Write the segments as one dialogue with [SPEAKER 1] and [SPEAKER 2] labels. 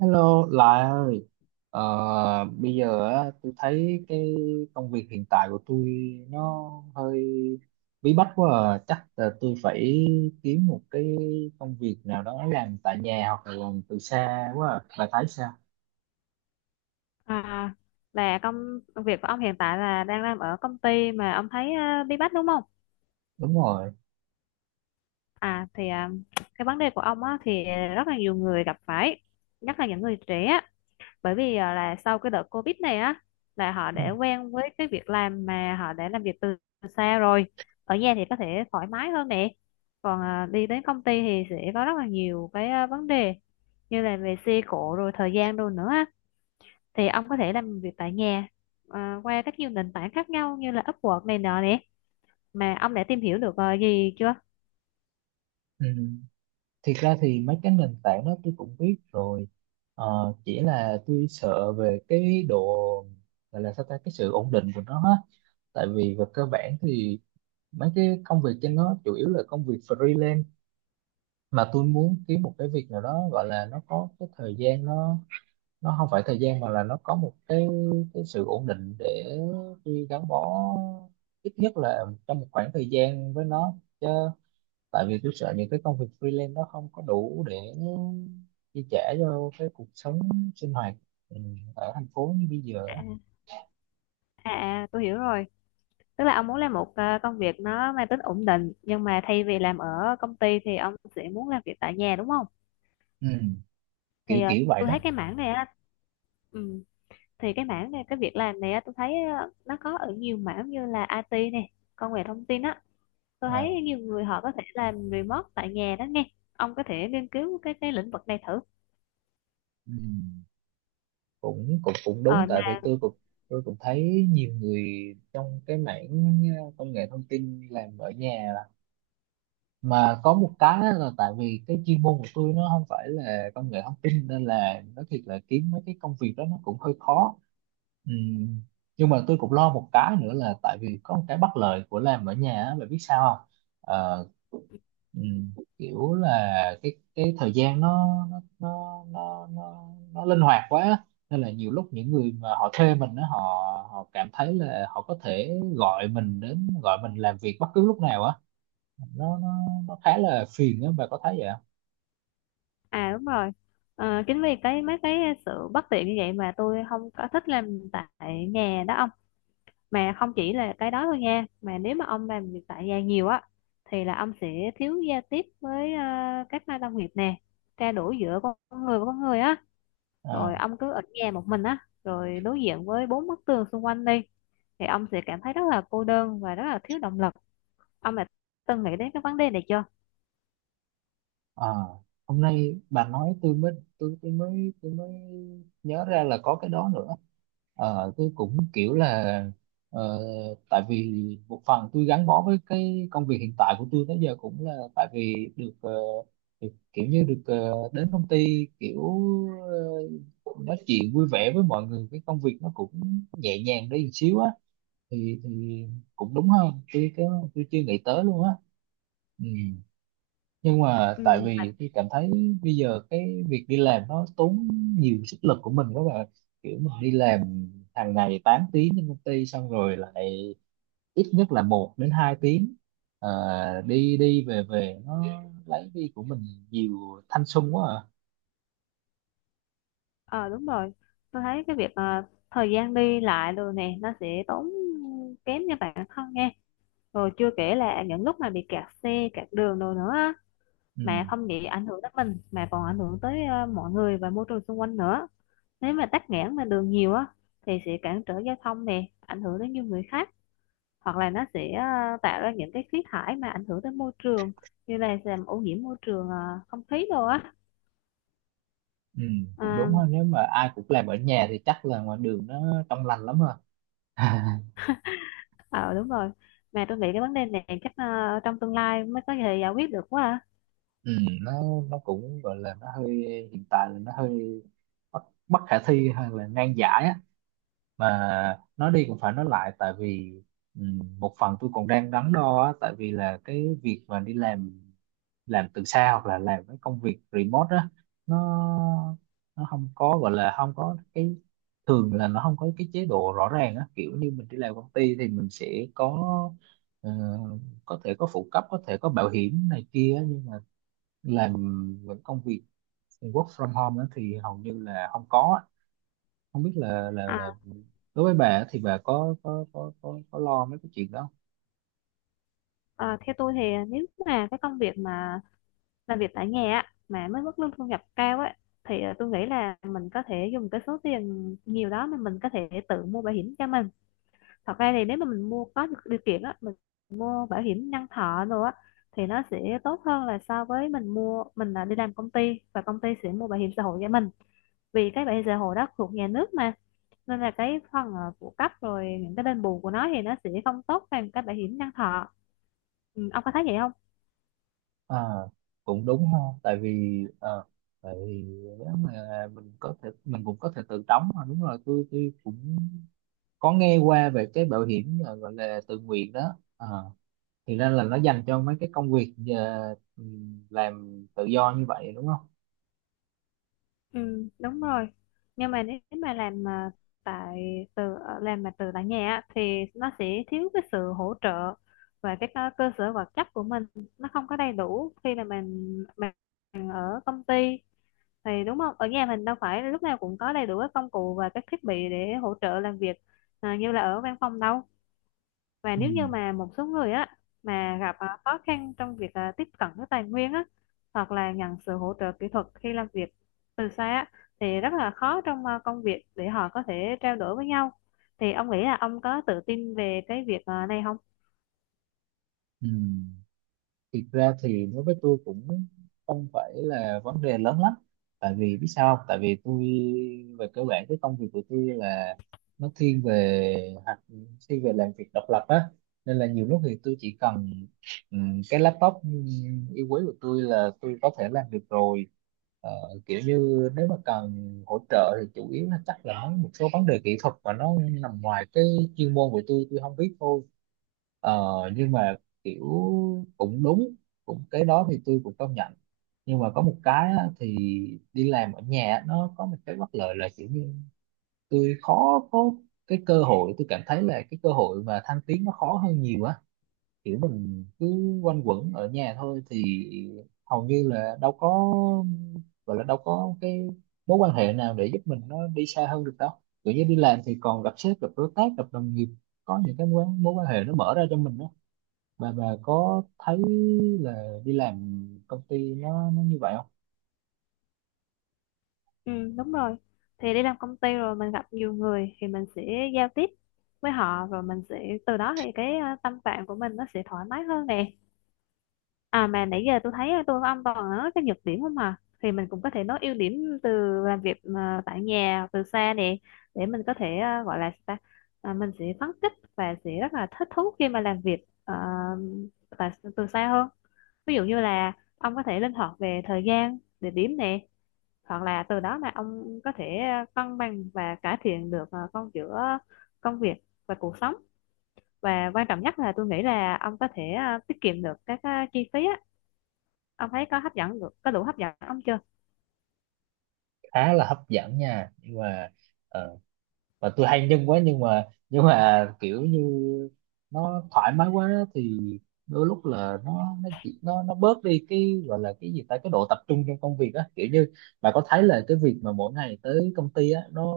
[SPEAKER 1] Hello, Lại ơi. Ờ, bây giờ á, tôi thấy cái công việc hiện tại của tôi nó hơi bí bách quá à. Chắc là tôi phải kiếm một cái công việc nào đó làm tại nhà hoặc là làm từ xa quá à. Bà thấy sao?
[SPEAKER 2] À, là công việc của ông hiện tại là đang làm ở công ty mà ông thấy bí bách đúng không?
[SPEAKER 1] Đúng rồi.
[SPEAKER 2] À thì à, cái vấn đề của ông á, thì rất là nhiều người gặp phải, nhất là những người trẻ á. Bởi vì là sau cái đợt Covid này á là họ
[SPEAKER 1] Ừ.
[SPEAKER 2] đã quen với cái việc làm mà họ đã làm việc từ xa rồi. Ở nhà thì có thể thoải mái hơn nè. Còn đi đến công ty thì sẽ có rất là nhiều cái vấn đề như là về xe cộ rồi thời gian đồ nữa á. Thì ông có thể làm việc tại nhà, qua các nhiều nền tảng khác nhau như là Upwork này nọ nè mà ông đã tìm hiểu được gì chưa?
[SPEAKER 1] Ừ. Thiệt ra thì mấy cái nền tảng đó tôi cũng biết rồi. Chỉ là tôi sợ về cái độ gọi là sao ta cái sự ổn định của nó á. Tại vì về cơ bản thì mấy cái công việc trên nó chủ yếu là công việc freelance, mà tôi muốn kiếm một cái việc nào đó gọi là nó có cái thời gian nó không phải thời gian mà là nó có một cái sự ổn định để tôi gắn bó ít nhất là trong một khoảng thời gian với nó chứ, tại vì tôi sợ những cái công việc freelance nó không có đủ để chi trả cho cái cuộc sống sinh hoạt, ừ, ở thành phố như bây giờ á.
[SPEAKER 2] à, à à, tôi hiểu rồi, tức là ông muốn làm một công việc nó mang tính ổn định nhưng mà thay vì làm ở công ty thì ông sẽ muốn làm việc tại nhà đúng không?
[SPEAKER 1] Ừ. Kiểu
[SPEAKER 2] Thì
[SPEAKER 1] kiểu vậy
[SPEAKER 2] tôi
[SPEAKER 1] đó.
[SPEAKER 2] thấy cái mảng này á, ừ, thì cái mảng này cái việc làm này á tôi thấy nó có ở nhiều mảng như là IT này, công nghệ thông tin á. Tôi thấy
[SPEAKER 1] À,
[SPEAKER 2] nhiều người họ có thể làm remote tại nhà đó nghe, ông có thể nghiên cứu cái lĩnh vực này thử.
[SPEAKER 1] ừ. cũng cũng cũng đúng
[SPEAKER 2] Ờ,
[SPEAKER 1] tại vì
[SPEAKER 2] mà
[SPEAKER 1] tôi cũng thấy nhiều người trong cái mảng công nghệ thông tin làm ở nhà, mà có một cái á là tại vì cái chuyên môn của tôi nó không phải là công nghệ thông tin nên là nó thiệt là kiếm mấy cái công việc đó nó cũng hơi khó. Ừm, nhưng mà tôi cũng lo một cái nữa là tại vì có một cái bất lợi của làm ở nhà á, bạn biết sao không? Ờ, ừ. Kiểu là cái thời gian nó linh hoạt quá á. Nên là nhiều lúc những người mà họ thuê mình đó, họ họ cảm thấy là họ có thể gọi mình đến gọi mình làm việc bất cứ lúc nào á, nó nó khá là phiền á, bà có thấy vậy không?
[SPEAKER 2] À đúng rồi. Ờ, chính vì cái mấy cái sự bất tiện như vậy mà tôi không có thích làm tại nhà đó ông. Mà không chỉ là cái đó thôi nha. Mà nếu mà ông làm việc tại nhà nhiều á thì là ông sẽ thiếu giao tiếp với các nơi đồng nghiệp nè, trao đổi giữa con người với con người á.
[SPEAKER 1] Ờ,
[SPEAKER 2] Rồi ông cứ ở nhà một mình á, rồi đối diện với bốn bức tường xung quanh đi thì ông sẽ cảm thấy rất là cô đơn và rất là thiếu động lực. Ông đã từng nghĩ đến cái vấn đề này chưa?
[SPEAKER 1] ờ. Hôm nay bà nói tôi mới nhớ ra là có cái đó nữa. Ờ, tôi cũng kiểu là ờ, tại vì một phần tôi gắn bó với cái công việc hiện tại của tôi tới giờ cũng là tại vì được, được kiểu như được đến công ty kiểu ờ, nói chuyện vui vẻ với mọi người cái công việc nó cũng nhẹ nhàng đi một xíu á, thì cũng đúng hơn tôi cái tôi chưa nghĩ tới luôn á. Ừ, nhưng mà tại
[SPEAKER 2] Ừ.
[SPEAKER 1] vì tôi cảm thấy bây giờ cái việc đi làm nó tốn nhiều sức lực của mình các bạn, kiểu mà đi làm hàng ngày 8 tiếng trên công ty xong rồi lại ít nhất là một đến 2 tiếng, Ờ, đi đi về về nó lấy đi của mình nhiều thanh xuân quá à.
[SPEAKER 2] Ờ đúng rồi, tôi thấy cái việc thời gian đi lại rồi nè nó sẽ tốn kém cho bản thân nha, rồi chưa kể là những lúc mà bị kẹt xe kẹt đường rồi nữa á,
[SPEAKER 1] Ừ,
[SPEAKER 2] mà không chỉ ảnh hưởng tới mình mà còn ảnh hưởng tới mọi người và môi trường xung quanh nữa. Nếu mà tắc nghẽn mà đường nhiều á thì sẽ cản trở giao thông nè, ảnh hưởng đến nhiều người khác, hoặc là nó sẽ tạo ra những cái khí thải mà ảnh hưởng tới môi trường, như là làm ô nhiễm môi trường không khí đồ á.
[SPEAKER 1] ừ,
[SPEAKER 2] Ờ,
[SPEAKER 1] cũng đúng ha, nếu mà ai cũng làm ở nhà thì chắc là ngoài đường nó trong lành lắm ha.
[SPEAKER 2] ờ đúng rồi, mà tôi nghĩ cái vấn đề này chắc trong tương lai mới có thể giải quyết được quá.
[SPEAKER 1] Ừ, nó nó cũng gọi là nó hơi hiện tại là nó hơi bất bất khả thi hay là ngang giải á, mà nói đi cũng phải nói lại tại vì một phần tôi còn đang đắn đo á, tại vì là cái việc mà đi làm từ xa hoặc là làm cái công việc remote á, nó nó không có gọi là không có cái thường là nó không có cái chế độ rõ ràng á, kiểu như mình đi làm công ty thì mình sẽ có ờ, có thể có phụ cấp có thể có bảo hiểm này kia á, nhưng làm những công việc work from home á thì hầu như là không có á, không biết là là
[SPEAKER 2] à. À,
[SPEAKER 1] là đối với bà á thì bà có có lo mấy cái chuyện đó không?
[SPEAKER 2] ờ, theo tôi thì nếu mà cái công việc mà làm việc tại nhà á, mà mới mức lương thu nhập cao ấy thì tôi nghĩ là mình có thể dùng cái số tiền nhiều đó mà mình có thể tự mua bảo hiểm cho mình. Thật ra thì nếu mà mình mua có điều kiện á, mình mua bảo hiểm nhân thọ rồi á thì nó sẽ tốt hơn là so với mình mua, mình là đi làm công ty và công ty sẽ mua bảo hiểm xã hội cho mình, vì cái bảo hiểm xã hội đó thuộc nhà nước mà. Nên là cái phần phụ cấp rồi những cái đền bù của nó thì nó sẽ không tốt bằng cái bảo hiểm nhân thọ. Ừ, ông có thấy vậy không?
[SPEAKER 1] À, cũng đúng ha, tại vì tại vì nếu mà mình có thể mình cũng có thể tự đóng mà đúng rồi tôi cũng có nghe qua về cái bảo hiểm gọi là tự nguyện đó à, thì ra là nó dành cho mấy cái công việc làm tự do như vậy đúng không?
[SPEAKER 2] Ừ, đúng rồi, nhưng mà nếu mà làm mà tại từ ờ, làm mà từ tại nhà á, thì nó sẽ thiếu cái sự hỗ trợ và cái cơ cơ sở vật chất của mình. Nó không có đầy đủ khi mà mình ở công ty thì, đúng không, ở nhà mình đâu phải lúc nào cũng có đầy đủ các công cụ và các thiết bị để hỗ trợ làm việc như là ở văn phòng đâu. Và
[SPEAKER 1] Ừ.
[SPEAKER 2] nếu như mà một số người á mà gặp khó khăn trong việc tiếp cận với tài nguyên á, hoặc là nhận sự hỗ trợ kỹ thuật khi làm việc từ xa á thì rất là khó trong công việc để họ có thể trao đổi với nhau. Thì ông nghĩ là ông có tự tin về cái việc này không?
[SPEAKER 1] Ừ. Thực ra thì đối với tôi cũng không phải là vấn đề lớn lắm, tại vì biết sao không? Tại vì tôi về cơ bản cái công việc của tôi là nó thiên về hoặc thiên về làm việc độc lập á, nên là nhiều lúc thì tôi chỉ cần cái laptop yêu quý của tôi là tôi có thể làm được rồi. Ờ, kiểu như nếu mà cần hỗ trợ thì chủ yếu là chắc là mấy một số vấn đề kỹ thuật mà nó nằm ngoài cái chuyên môn của tôi không biết thôi. Ờ, nhưng mà kiểu cũng đúng cũng cái đó thì tôi cũng công nhận, nhưng mà có một cái á, thì đi làm ở nhà á, nó có một cái bất lợi là kiểu như tôi khó có cái cơ hội tôi cảm thấy là cái cơ hội mà thăng tiến nó khó hơn nhiều á, kiểu mình cứ quanh quẩn ở nhà thôi thì hầu như là đâu có gọi là đâu có cái mối quan hệ nào để giúp mình nó đi xa hơn được đâu, kiểu như đi làm thì còn gặp sếp gặp đối tác gặp đồng nghiệp có những cái mối, mối quan hệ nó mở ra cho mình đó, bà có thấy là đi làm công ty nó như vậy không?
[SPEAKER 2] Ừ đúng rồi, thì đi làm công ty rồi mình gặp nhiều người thì mình sẽ giao tiếp với họ, rồi mình sẽ từ đó thì cái tâm trạng của mình nó sẽ thoải mái hơn nè. À mà nãy giờ tôi thấy tôi với ông toàn nói cái nhược điểm không à, thì mình cũng có thể nói ưu điểm từ làm việc mà tại nhà từ xa nè, để mình có thể gọi là sao ta? À, mình sẽ phấn khích và sẽ rất là thích thú khi mà làm việc ờ, tại từ xa hơn. Ví dụ như là ông có thể linh hoạt về thời gian địa điểm nè, hoặc là từ đó mà ông có thể cân bằng và cải thiện được con giữa công việc và cuộc sống. Và quan trọng nhất là tôi nghĩ là ông có thể tiết kiệm được các chi phí á. Ông thấy có hấp dẫn, có đủ hấp dẫn ông chưa?
[SPEAKER 1] Khá là hấp dẫn nha, nhưng mà ờ, và tôi hay nhân quá nhưng mà kiểu như nó thoải mái quá thì đôi lúc là nó chỉ nó bớt đi cái gọi là cái gì ta cái độ tập trung trong công việc á, kiểu như bà có thấy là cái việc mà mỗi ngày tới công ty á nó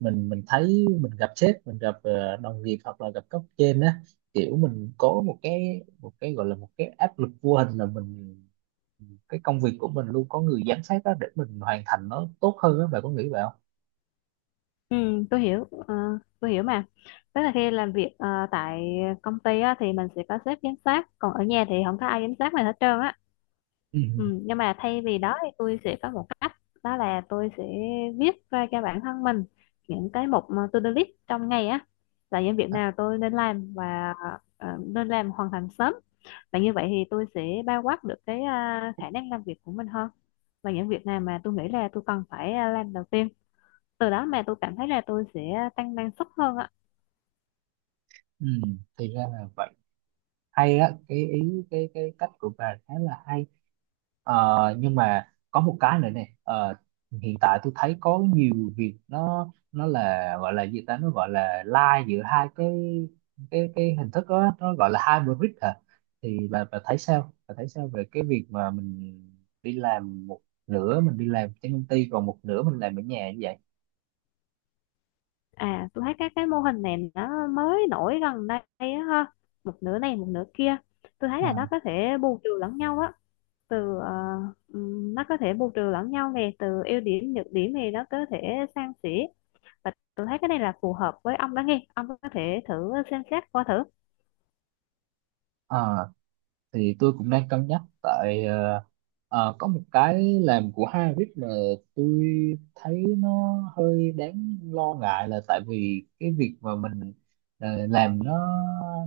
[SPEAKER 1] mình thấy mình gặp sếp mình gặp đồng nghiệp hoặc là gặp cấp trên á, kiểu mình có một cái gọi là một cái áp lực vô hình là mình cái công việc của mình luôn có người giám sát á để mình hoàn thành nó tốt hơn á, bà có nghĩ vậy không?
[SPEAKER 2] Ừ, tôi hiểu mà, tức là khi làm việc tại công ty á, thì mình sẽ có sếp giám sát, còn ở nhà thì không có ai giám sát mình hết trơn á.
[SPEAKER 1] Ừ.
[SPEAKER 2] Ừ, nhưng mà thay vì đó thì tôi sẽ có một cách, đó là tôi sẽ viết ra cho bản thân mình những cái mục mà to-do list trong ngày á, là những việc nào tôi nên làm và nên làm hoàn thành sớm. Và như vậy thì tôi sẽ bao quát được cái khả năng làm việc của mình hơn, và những việc nào mà tôi nghĩ là tôi cần phải làm đầu tiên, từ đó mà tôi cảm thấy là tôi sẽ tăng năng suất hơn ạ.
[SPEAKER 1] Ừ, thì ra là vậy, hay á cái ý, cái cách của bà khá là hay. Ờ, nhưng mà có một cái nữa nè. Ờ, hiện tại tôi thấy có nhiều việc nó là gọi là gì ta nó gọi là lai giữa hai cái cái hình thức đó nó gọi là hybrid hả, thì bà thấy sao bà thấy sao về cái việc mà mình đi làm một nửa mình đi làm trên công ty còn một nửa mình làm ở nhà như vậy?
[SPEAKER 2] À tôi thấy các cái mô hình này nó mới nổi gần đây á ha, một nửa này một nửa kia, tôi thấy
[SPEAKER 1] Ờ,
[SPEAKER 2] là nó có thể bù trừ lẫn nhau á, từ nó có thể bù trừ lẫn nhau nè, từ ưu điểm nhược điểm thì nó có thể san sẻ. Và tôi thấy cái này là phù hợp với ông đó nghe, ông có thể thử xem xét qua thử.
[SPEAKER 1] ờ. Thì tôi cũng đang cân nhắc tại có một cái làm của Harvard mà tôi thấy nó hơi đáng lo ngại là tại vì cái việc mà mình làm nó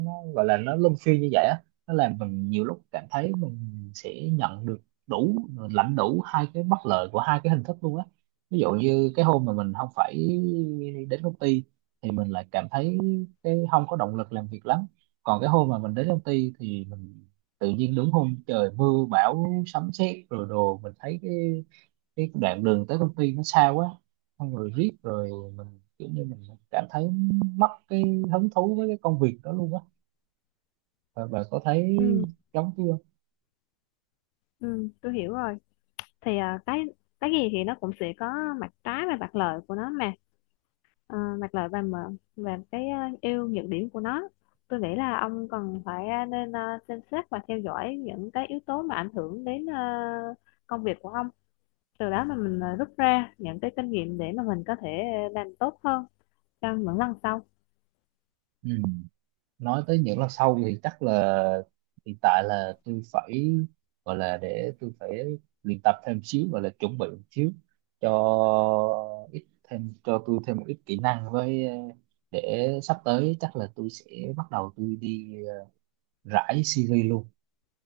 [SPEAKER 1] nó gọi là nó luân phiên như vậy á nó làm mình nhiều lúc cảm thấy mình sẽ nhận được đủ lãnh đủ hai cái bất lợi của hai cái hình thức luôn á, ví dụ như cái hôm mà mình không phải đến công ty thì mình lại cảm thấy cái không có động lực làm việc lắm, còn cái hôm mà mình đến công ty thì mình tự nhiên đúng hôm trời mưa bão sấm sét rồi đồ mình thấy cái đoạn đường tới công ty nó xa quá, xong rồi riết rồi mình kiểu như mình cảm thấy mất cái hứng thú với cái công việc đó luôn á, và bà có thấy
[SPEAKER 2] ừ,
[SPEAKER 1] giống chưa?
[SPEAKER 2] ừ, tôi hiểu rồi, thì cái gì thì nó cũng sẽ có mặt trái và mặt lợi của nó mà. Ờ, mặt lợi và mờ và cái ưu nhược điểm của nó, tôi nghĩ là ông cần phải xem xét và theo dõi những cái yếu tố mà ảnh hưởng đến công việc của ông, từ đó mà mình rút ra những cái kinh nghiệm để mà mình có thể làm tốt hơn trong những lần sau.
[SPEAKER 1] Ừ. Nói tới những lần sau thì chắc là hiện tại là tôi phải gọi là để tôi phải luyện tập thêm xíu gọi là chuẩn bị một xíu cho ít thêm cho tôi thêm một ít kỹ năng với để sắp tới chắc là tôi sẽ bắt đầu tôi đi rải CV luôn.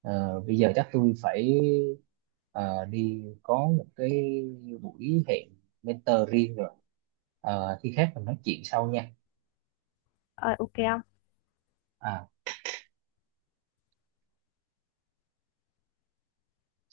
[SPEAKER 1] Ờ, bây giờ chắc tôi phải đi có một cái buổi hẹn mentor riêng rồi. Ờ, khi khác mình nói chuyện sau nha.
[SPEAKER 2] Ờ, ok không.
[SPEAKER 1] À.